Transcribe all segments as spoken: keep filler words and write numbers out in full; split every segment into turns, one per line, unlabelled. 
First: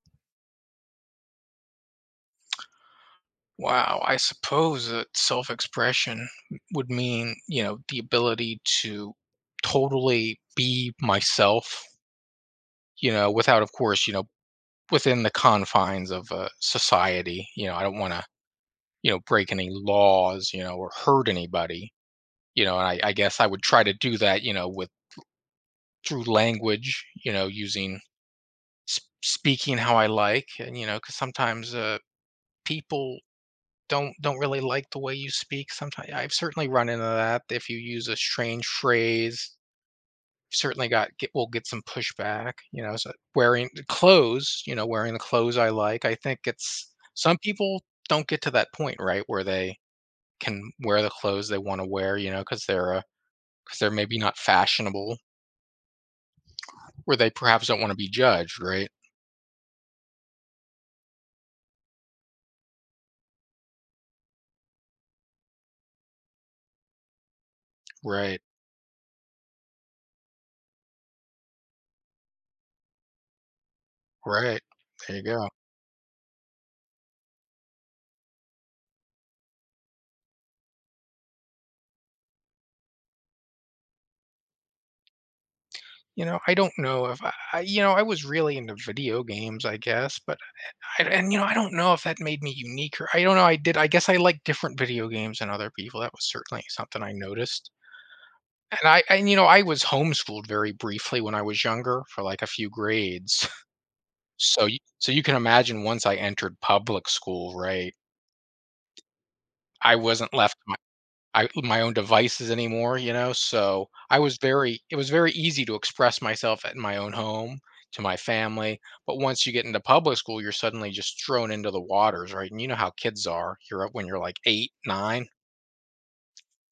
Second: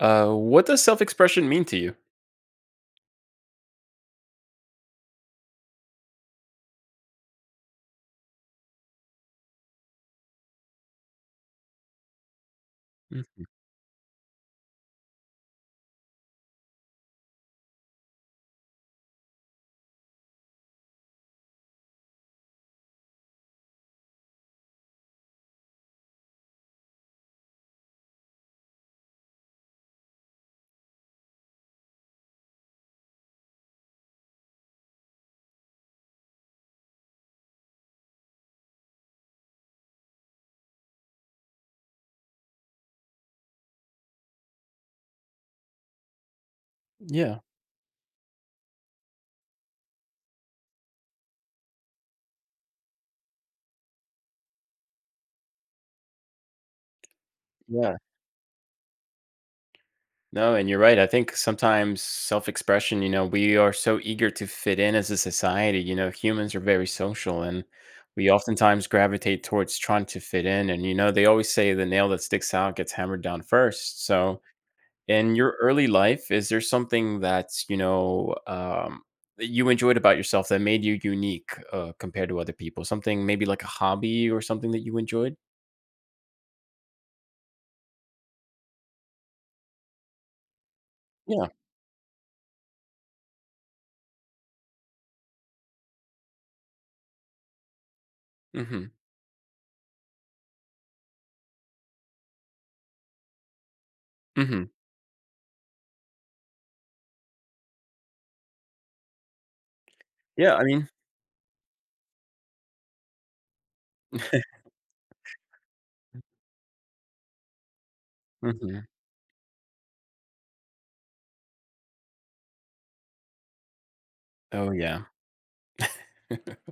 Uh, what does self-expression mean to you?
Wow, I suppose that self-expression would mean, you know, the ability to totally be myself, you know,
Mhm.
without, of course, you know, within the confines of uh, society. You know, I don't want to, you know, break any laws, you know, or hurt anybody. You know, and I, I guess I would try to do that, you know, with through language, you know, using sp- speaking how I like, and you know, because sometimes uh, people don't don't really like the way you speak sometimes. I've certainly run into that. If you use a strange phrase, certainly got get will get some pushback. You know, so wearing the clothes, you know, wearing the clothes I like. I think it's some
Yeah,
people don't get to that point, right, where they can wear the clothes they want to wear. You know, because they're uh, because they're maybe not fashionable, where they perhaps don't want
yeah.
to be judged, right?
No, and you're right. I think sometimes self-expression, you know, we are so eager to fit in as a society. You know, humans are very social, and we
Right,
oftentimes gravitate towards trying to fit in. And, you know, they always say the nail that sticks out gets hammered down first. So,
right. There you
in
go.
your early life, is there something that's, you know, um, that you enjoyed about yourself that made you unique uh, compared to other people? Something maybe like a hobby or something that you enjoyed?
You know, I don't know if I, I- you know, I was really into video games, I guess, but I and, you know,
Yeah.
I don't know if that made me unique, or I don't know, I did I guess I like different video games than other people. That was certainly something I noticed. And
Hmm.
I and, you know, I was homeschooled very briefly when I was younger for, like, a few grades. So
Mhm.
you so you can imagine, once I entered public school, right, I wasn't
Yeah,
left
I mean
I my own devices anymore, you know, so I was very it was very easy to express myself at my own home, to my family,
mhm.
but once you get into public school, you're suddenly just thrown into the waters, right? And you know how kids are. You're up when you're like
Oh,
eight,
yeah.
nine.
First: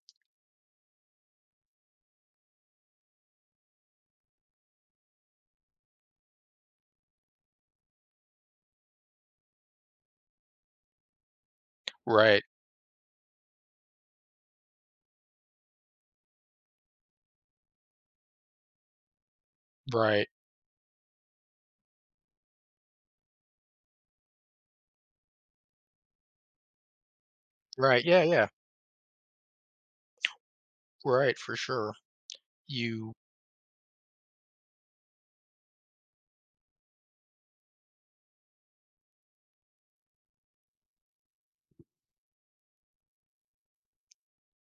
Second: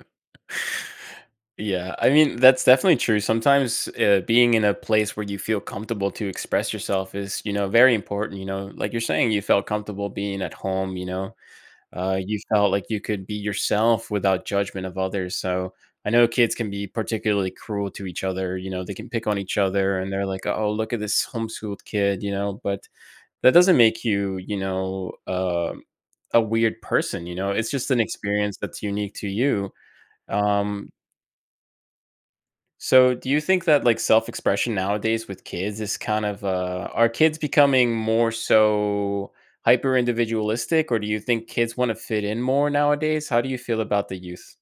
Yeah, I mean, that's definitely true. Sometimes, uh, being in a place where you feel comfortable to express yourself is, you know, very important, you know? Like you're saying, you felt comfortable being at home, you know? Uh, you
Right.
felt like you could be yourself without judgment of others, so I know kids can be particularly cruel to each other, you know? They can pick on each other, and they're
Right.
like, "Oh, look at this homeschooled kid," you know? But that doesn't make you, you know, um, a weird person, you know? It's just an
Right. Yeah, yeah.
experience that's unique to you. Um,
Right, for sure. You
so do you think that, like, self-expression nowadays with kids is kind of, uh are kids becoming more so hyper individualistic, or do you think kids wanna fit in more nowadays? How do you feel about the youth?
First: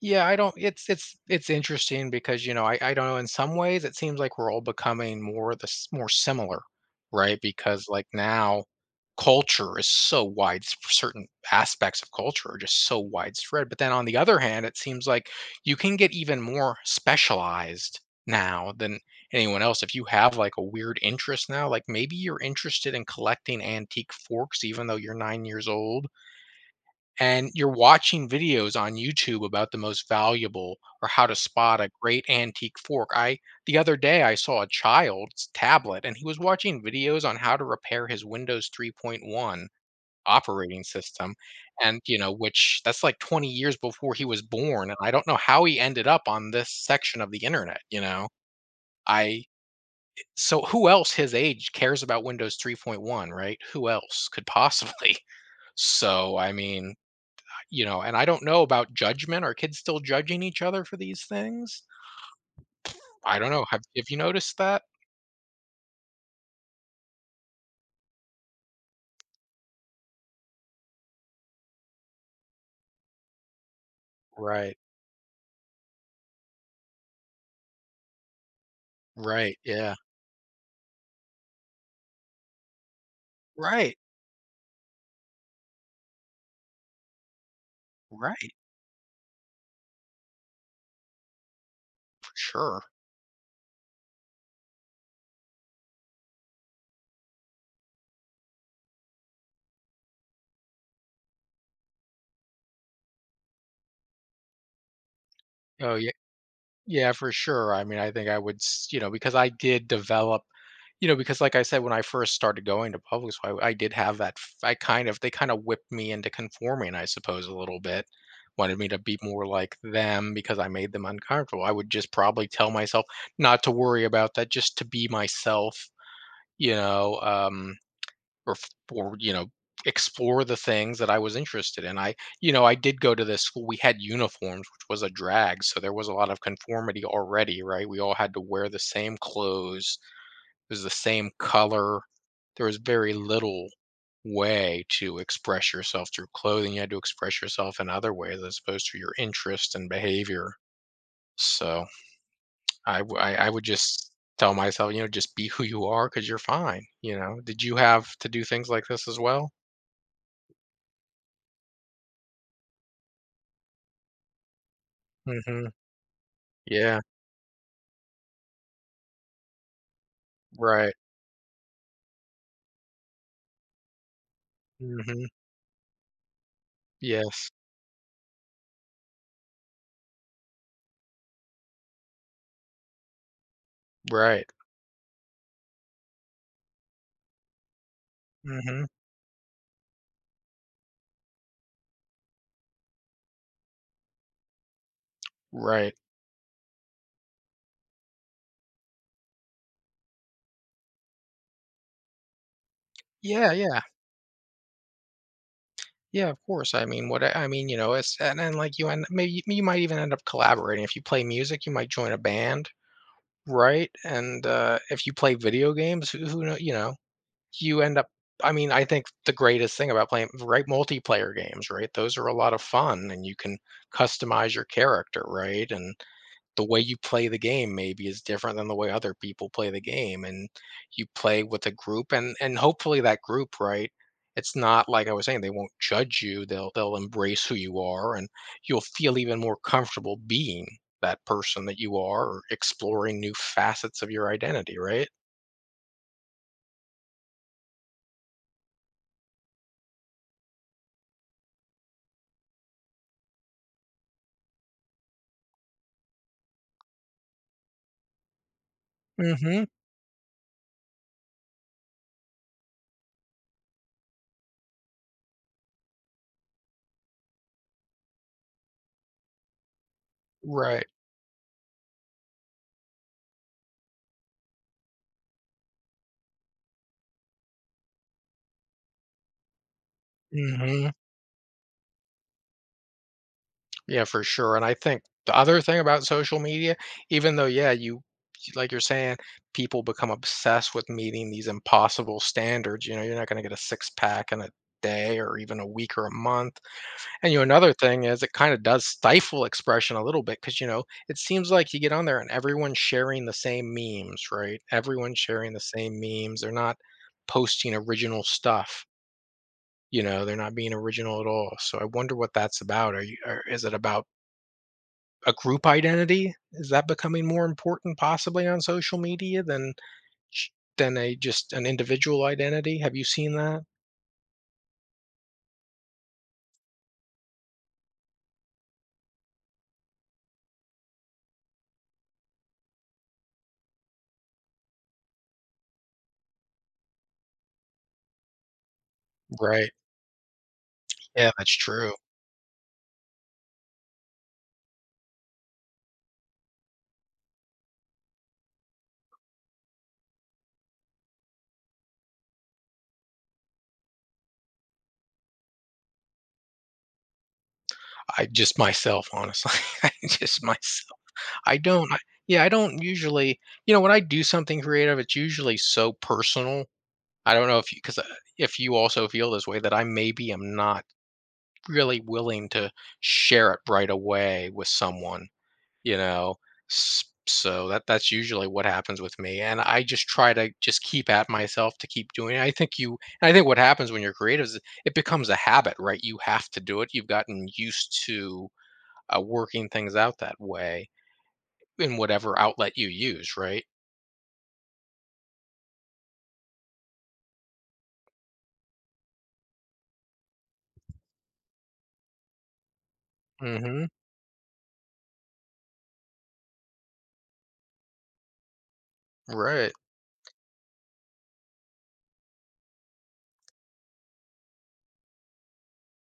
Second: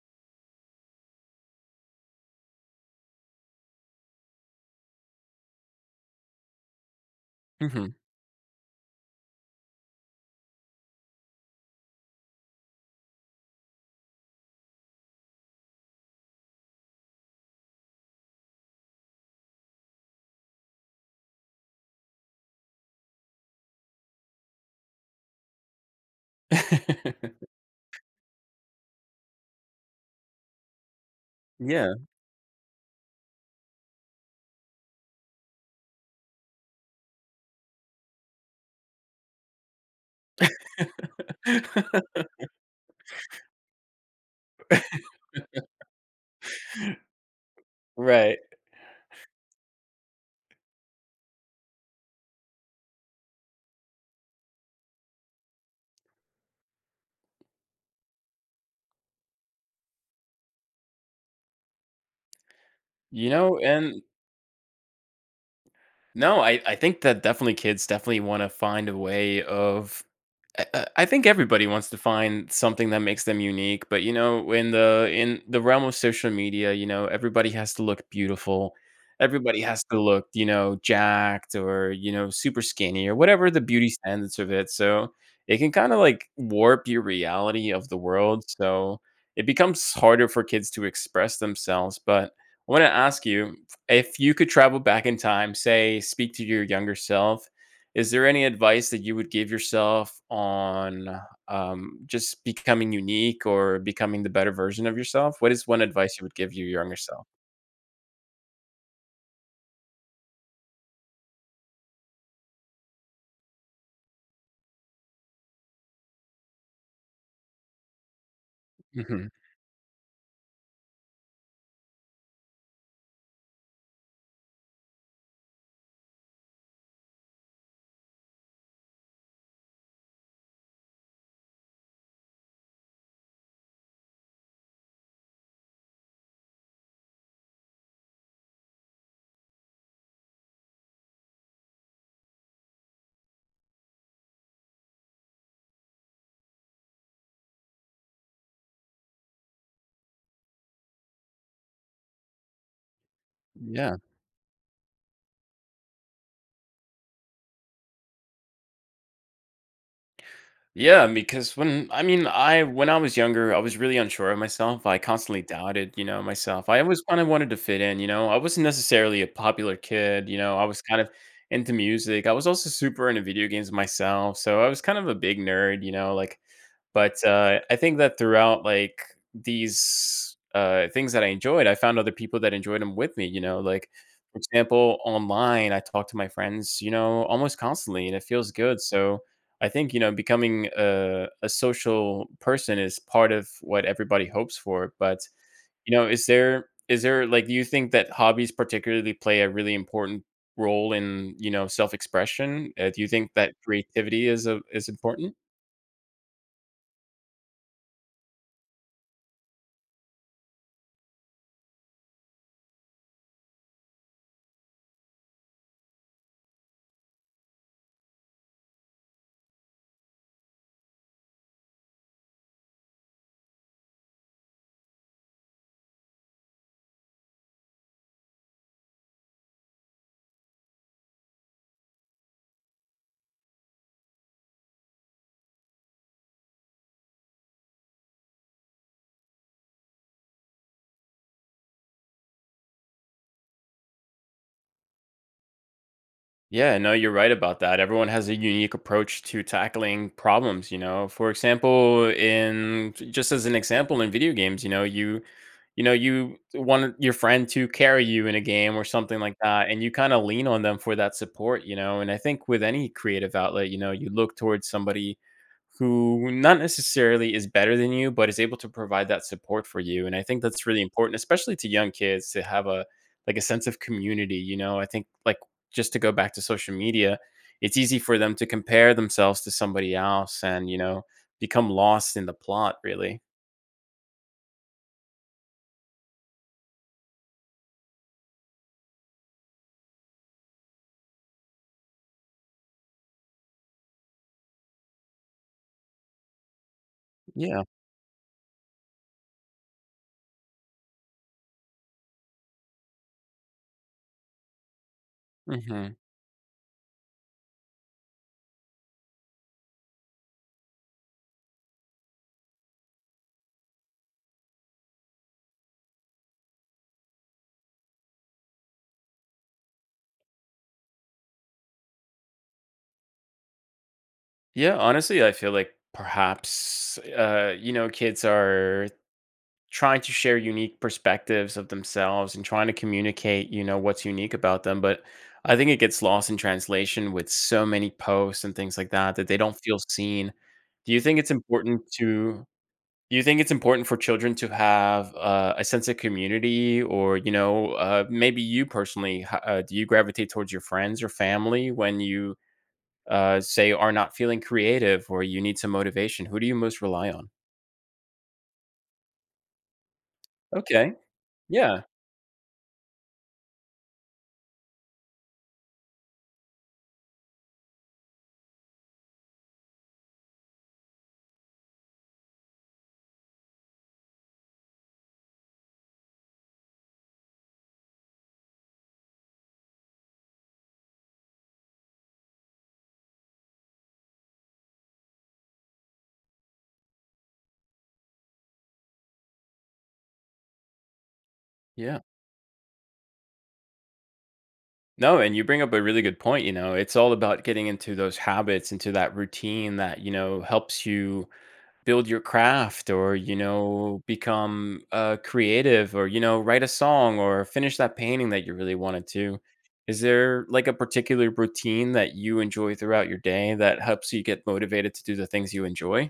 Yeah, I don't it's it's it's interesting because, you know, I I don't know, in some ways it seems like we're all becoming more the s more similar, right? Because,
Mhm.
like, now culture is so wide. Certain aspects of culture are just so widespread, but then on the other hand, it seems like you can get even more specialized now than anyone else. If you have, like, a weird interest now, like, maybe you're interested in collecting antique forks even though you're nine years old, and you're watching videos on YouTube about the most valuable, or how to spot a
Yeah.
great antique fork. I the other day I saw a child's tablet, and he was watching videos on how to repair his Windows three point one operating system. and you know which that's like twenty years before he was born, and I don't know how he ended up on this section of the internet, you know.
Right.
I so who else his age cares about Windows three point one, right? Who else could possibly? So, I mean, you know, and I don't know about judgment. Are kids still judging each other for these things?
You
I don't
know,
know. Have
and
have you noticed that?
No, I I think that definitely kids definitely wanna find a way of I I I think everybody wants to find something that makes them unique, but, you know, in
Right.
the in the realm of social media, you know, everybody has to look beautiful.
Right,
Everybody has
yeah.
to look, you know, jacked or, you know, super skinny or whatever the beauty
Right,
standards of it, so it can kinda, like, warp your reality of the world,
right,
so it becomes harder for kids to express themselves, but
for
I
sure.
wanna ask you if you could travel back in time, say, speak to your younger self, is there any advice that you would give yourself on um, just becoming unique or becoming the better version of yourself? What is one
Oh, yeah.
advice you would give your younger
Yeah,
self?
for sure. I mean, I think I would s you know, because I did develop you know, because like I said, when I first started going to public school, I I did have that f I kind of they kinda whipped me into conforming, I suppose, a little bit. Wanted me to be
Hmm.
more like them because I made them uncomfortable. I would just probably tell myself not to worry about that, just to be myself you know, um, or f- or you know, explore the things that I was interested in. I, you know, I did go to this school. We had uniforms, which was a drag, so there was a lot of conformity already, right? We all had to wear the same clothes. It was the same color. There was very little way to express yourself through clothing. You had to express yourself in other ways as opposed to your interest and behavior. So I w I I would
Yeah.
just tell myself, you know, "Just be who you are, because you are 'cause you're fine," you know? Did you have to do things like this as well?
Yeah, because when I mean, I when I was younger, I was really unsure of myself. I constantly
Mhm.
doubted, you know, myself. I always
Yeah.
kind of wanted to fit in, you know. I wasn't necessarily a popular kid, you know. I was
Right.
kind of into music. I was also super into video games myself, so I was kind of a
Mhm.
big nerd, you know, like, but,
Yes.
uh, I think that throughout, like, these, uh, things that I enjoyed, I found other people that enjoyed them with me, you know? Like, for
Right.
example, online, I talk to my friends, you know, almost constantly, and it feels good,
Mhm.
so I think, you know, becoming a a social person is part of what everybody hopes for, but,
Right.
you know, is there is there like, do you think that hobbies particularly play a really important role in, you know, self-expression? Uh, do you think
Yeah,
that
yeah.
creativity is a is important?
Yeah, of course. I mean, what I I mean, you know, it's and then, like, you end maybe you might even end up collaborating. If you play music, you might join a band, right? And, uh, if you play video games, who who know? You know? You end up I mean, I think the greatest thing about playing right multiplayer games, right? Those are a lot of fun, and you can customize your character, right? And the way you play the game maybe is different than the way other people play the game, and you play with a group and and hopefully that group, right? It's not like I was saying they won't judge you. They'll they'll embrace who you are, and you'll feel even more comfortable being that person that you are, or exploring new facets of your identity, right?
Yeah, no, you're right about that. Everyone has a unique approach to tackling problems, you know. For example, in just as an example in video games, you know, you you know, you want your friend to carry you in a game or something like
Mhm.
that, and you kind of lean on them for that support, you know. And I think with any creative outlet, you know, you look towards somebody who not necessarily is better than you, but is able to provide that support for you. And I think that's really
Right.
important, especially to young kids, to have a like a sense of community, you know. I think like just to go back to social media, it's easy for them to compare themselves to somebody else and, you
Mhm.
know, become lost in the plot, really.
Yeah, for sure. And I think the other thing about social media, even though, yeah, you like you're saying, people become obsessed with meeting these impossible standards. you know, you're not gonna get a six-pack in a day or even a week or a month. And, you know,
Yeah.
another thing is it kinda does stifle expression a little bit, because you know, it seems like you get on there and everyone's sharing the same memes, right? Everyone's sharing the
Hmm.
same memes, they're not posting original stuff, you know, they're not being original at all. So I wonder what that's about. Are you or is it about a group identity? Is that becoming more important possibly on social media than sh- than a just an individual identity? Have you seen that?
Yeah. Honestly, I feel like perhaps, uh, you know, kids are trying to share unique perspectives of themselves and trying to communicate, you know, what's unique about them. But I think it gets lost in translation with so many posts and things like that, that they don't
Right.
feel seen. Do you think it's
Yeah, that's
important
true.
to? Do you think it's important for children to have uh, a sense of community, or you know, uh, maybe you personally, h- uh, do you gravitate towards your friends or family when you uh, say are not feeling creative, or you need some motivation? Who do you most rely on?
I just myself, honestly. I just
Okay,
myself. I
yeah,
don't I, yeah, I don't usually, you know, when I do something creative, it's usually so personal. I don't know if you, because if you also feel this way, that I maybe am not really willing to share it right away with someone. you know S- so that that's usually what happens with me, and I just try to just keep at myself to keep doing it. I think you I think what happens when you're creative is it becomes a habit, right? You have to do it. You've gotten used to uh, working things out that way in
yeah.
whatever outlet you use, right?
No, and you bring up a really good point. You know, it's all about getting into those habits, into that routine that you know helps you build your craft, or you
Mm-hmm.
know become uh, creative, or you know write a song or finish that painting that you really wanted to.
Right.
Is there like a particular routine that you enjoy throughout your day that helps you get motivated to do the things you enjoy?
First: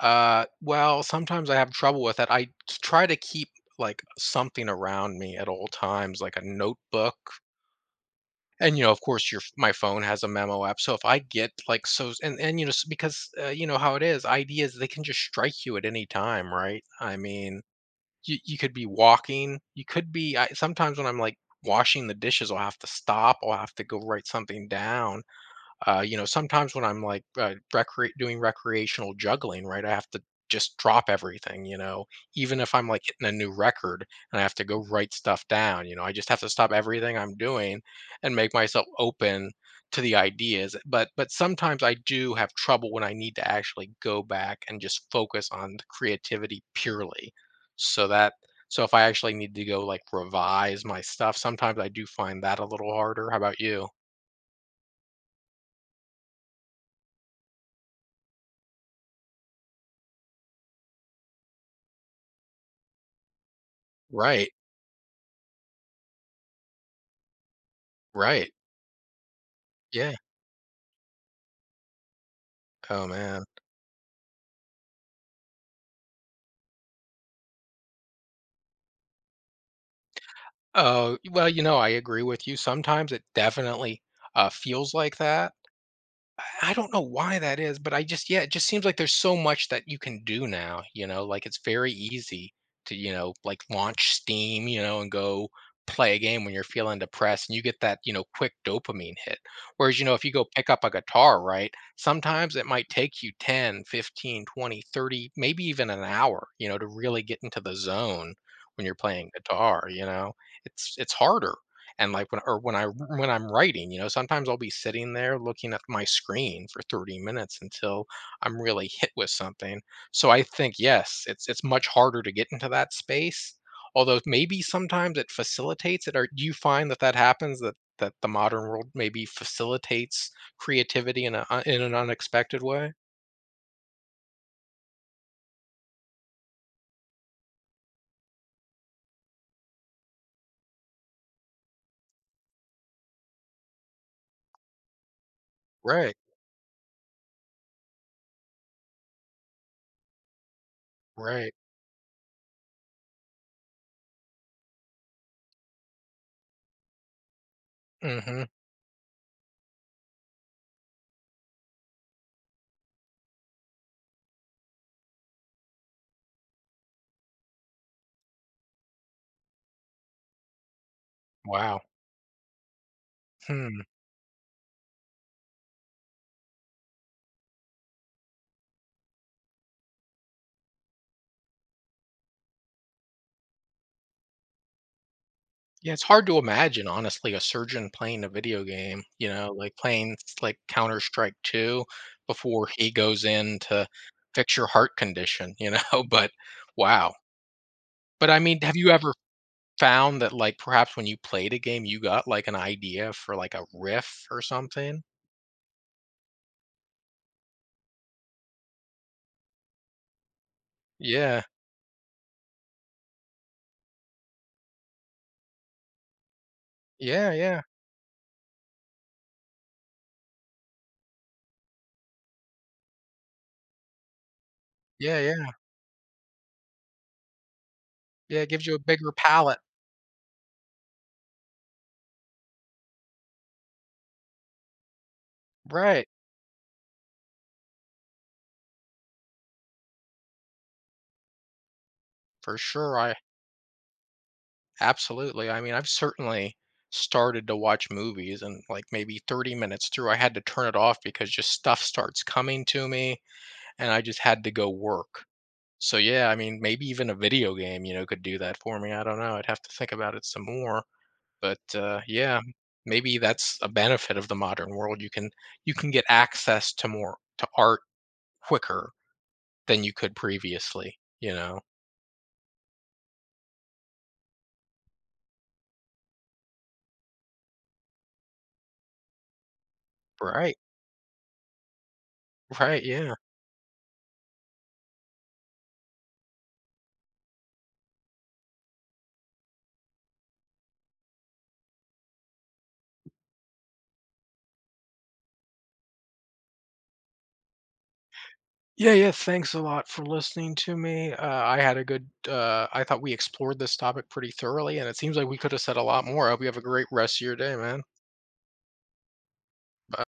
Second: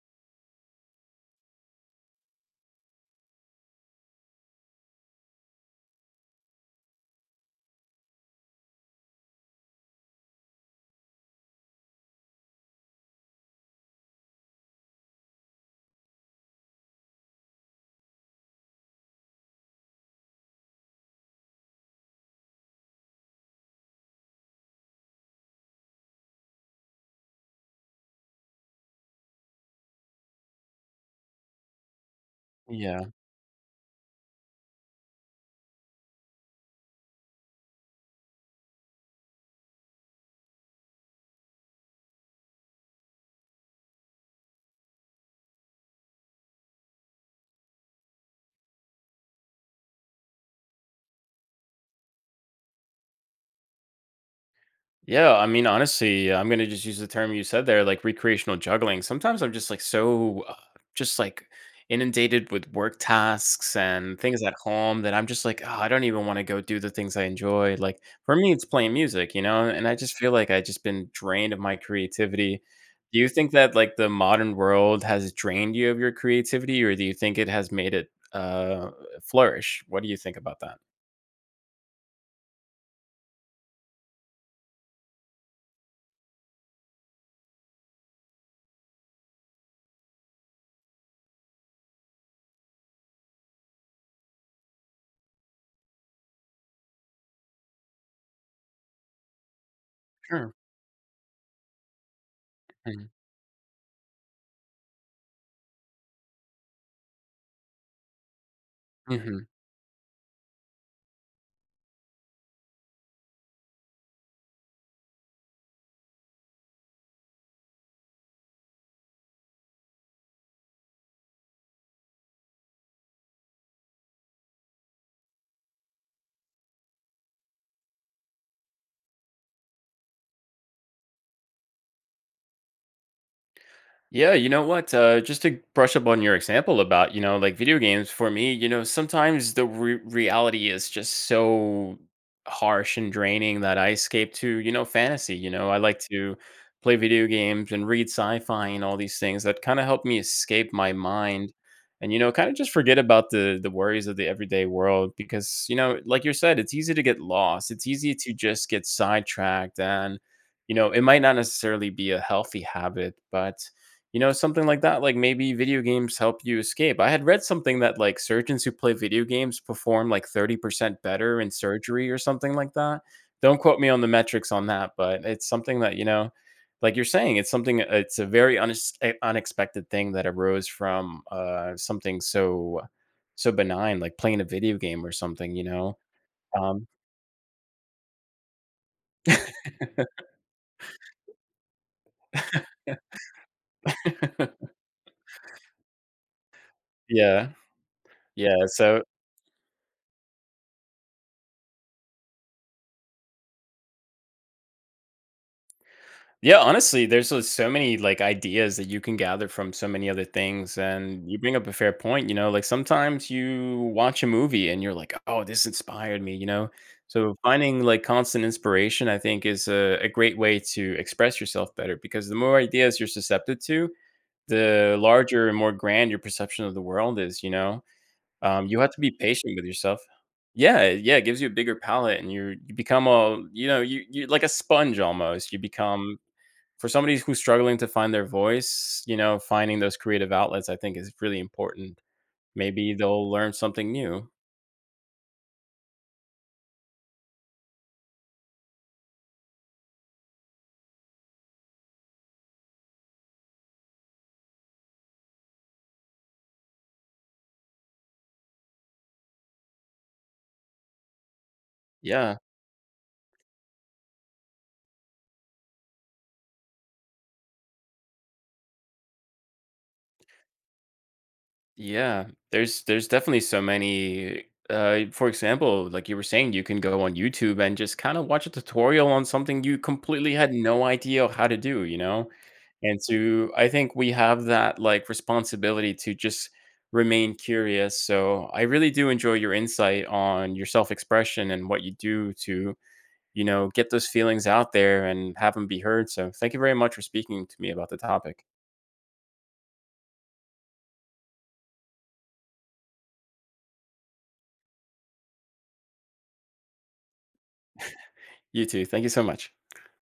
Uh well, sometimes I have trouble with it. I k- try to keep like something around me at all times, like a notebook. And, you know, of course, your my phone has a memo app, so if I get, like, so and and, you know, s because, uh, you know how it is, ideas, they can just strike you at any time, right? I mean, you you could be walking, you could be I sometimes when I'm, like, washing the dishes, I'll have to stop, I'll have to go write something down. Uh, you know, sometimes when I'm like uh, recre- doing recreational juggling, right, I have to just drop everything, you know, even if I'm like
Yeah.
hitting a new record, and I have to go write stuff down, you know, I just have to stop everything I'm doing and make myself open to the ideas. But but sometimes I do have trouble when I need to actually go back and just focus on the creativity purely. So that so if I actually need to go like revise my stuff, sometimes I do find that a little harder. How about you?
Yeah, I mean, honestly, I'm gonna just use the term you said there, like recreational juggling. Sometimes I'm just like so, uh, just like inundated with work tasks and things
Right.
at home that I'm just like, oh, I don't even want to go do the things I enjoy. Like for me,
Right.
it's playing music, you know, and I just
Yeah.
feel like I just been drained of my creativity.
Oh,
Do you
man.
think that like the modern world has drained you of your creativity, or do you think it has made it uh, flourish? What do you think about that?
Oh, well, you know, I agree with you. Sometimes it definitely, uh, feels like that. I don't know why that is, but I just yeah, it just seems like there's so much that you can do now, you know, like it's very easy to, you know, like launch Steam, you know, and go play a game when you're feeling depressed and you get that, you know, quick dopamine hit. Whereas, you know, if you go
Sure.
pick up a guitar, right? Sometimes it might take you ten, fifteen, twenty, thirty, maybe even an hour, you know, to really get into the zone when you're playing
Hmm.
guitar, you know. It's it's harder. And like when or when I when I'm writing, you know, sometimes I'll be sitting there looking at my screen for thirty minutes until I'm really hit with something. So I think, yes, it's it's much harder to get into that space. Although maybe sometimes it facilitates it. Or do you find that that happens, that that the modern world maybe facilitates creativity in a in an unexpected way?
Yeah, you know what? Uh, just to brush up on your example about, you know, like video games for me, you know, sometimes the re- reality is just so harsh and draining that I escape to, you know, fantasy. You know, I like
Right.
to play video games and read sci fi and all these things that kind of help me escape my mind
Right.
and, you know, kind of just forget about the, the worries of the everyday world because, you know, like you said, it's easy to get lost, it's easy to
Mhm.
just get sidetracked, and, you know, it might not necessarily be a healthy habit, but you know, something like that, like maybe video games help you escape. I had read something that like surgeons who play video games perform like thirty percent better in
Wow.
surgery or something like that. Don't quote
Hmm.
me on the metrics on that, but it's something that, you know, like you're saying, it's something, it's a very unex- eh, unexpected thing that arose from uh, something so, so benign, like playing a video game or something, you
Yeah,
know?
it's hard to
Um,
imagine, honestly, a surgeon playing a video game, you know, like playing s- like Counter Strike two before he goes in to fix your heart condition, you know? But wow.
yeah.
But I
Yeah.
mean, have you
So
ever found that, like, perhaps when you played a game, you got like an idea for like a riff or something?
yeah, honestly, there's just so many like ideas that you can gather from so many other things. And you
Yeah.
bring up a fair point, you know, like sometimes you watch a movie and you're like, oh, this inspired me, you know?
Yeah.
So
Yeah.
finding like constant inspiration, I think, is a, a great way to express yourself better because the more ideas you're susceptible to, the
Yeah.
larger
Yeah.
and more grand your perception of the world is, you know?
Yeah. It
Um,
gives you a
you have to be
bigger
patient
palette.
with yourself. Yeah, yeah, it gives you a bigger palette, and you you become a, you know, you you like a sponge almost. You
Right.
become for somebody who's struggling to find their voice, you know, finding those creative outlets, I think is really important.
For
Maybe
sure. I
they'll learn something new.
Absolutely. I mean, I've certainly started to watch movies, and like maybe thirty minutes through, I had to turn it off because just stuff starts coming to me, and I just had to go work. So, yeah, I mean, maybe even a video game, you know, could do that for me. I don't know. I'd have to think about it some more. But uh,
Yeah.
yeah, maybe that's a benefit of the modern world. You can you can get access to more to art quicker than you could previously, you know.
Yeah. There's there's definitely so many uh for example, like you were saying, you can go on YouTube and just kind of watch a tutorial on something you completely had
Right.
no idea how to do, you know?
Right.
And
Yeah.
to I think we have that like responsibility to just remain curious. So I really do enjoy your insight on your self-expression and what you do to you know, get those feelings out there and have them be heard. So thank you very much for speaking to me about the topic.
Yeah, yeah. Thanks a lot for listening to me. Uh, I had a good. Uh, I thought we explored this topic pretty thoroughly, and it seems like we could have said a lot more. I hope you have a great rest of your day, man.
You too. Thank you so much.
Bye.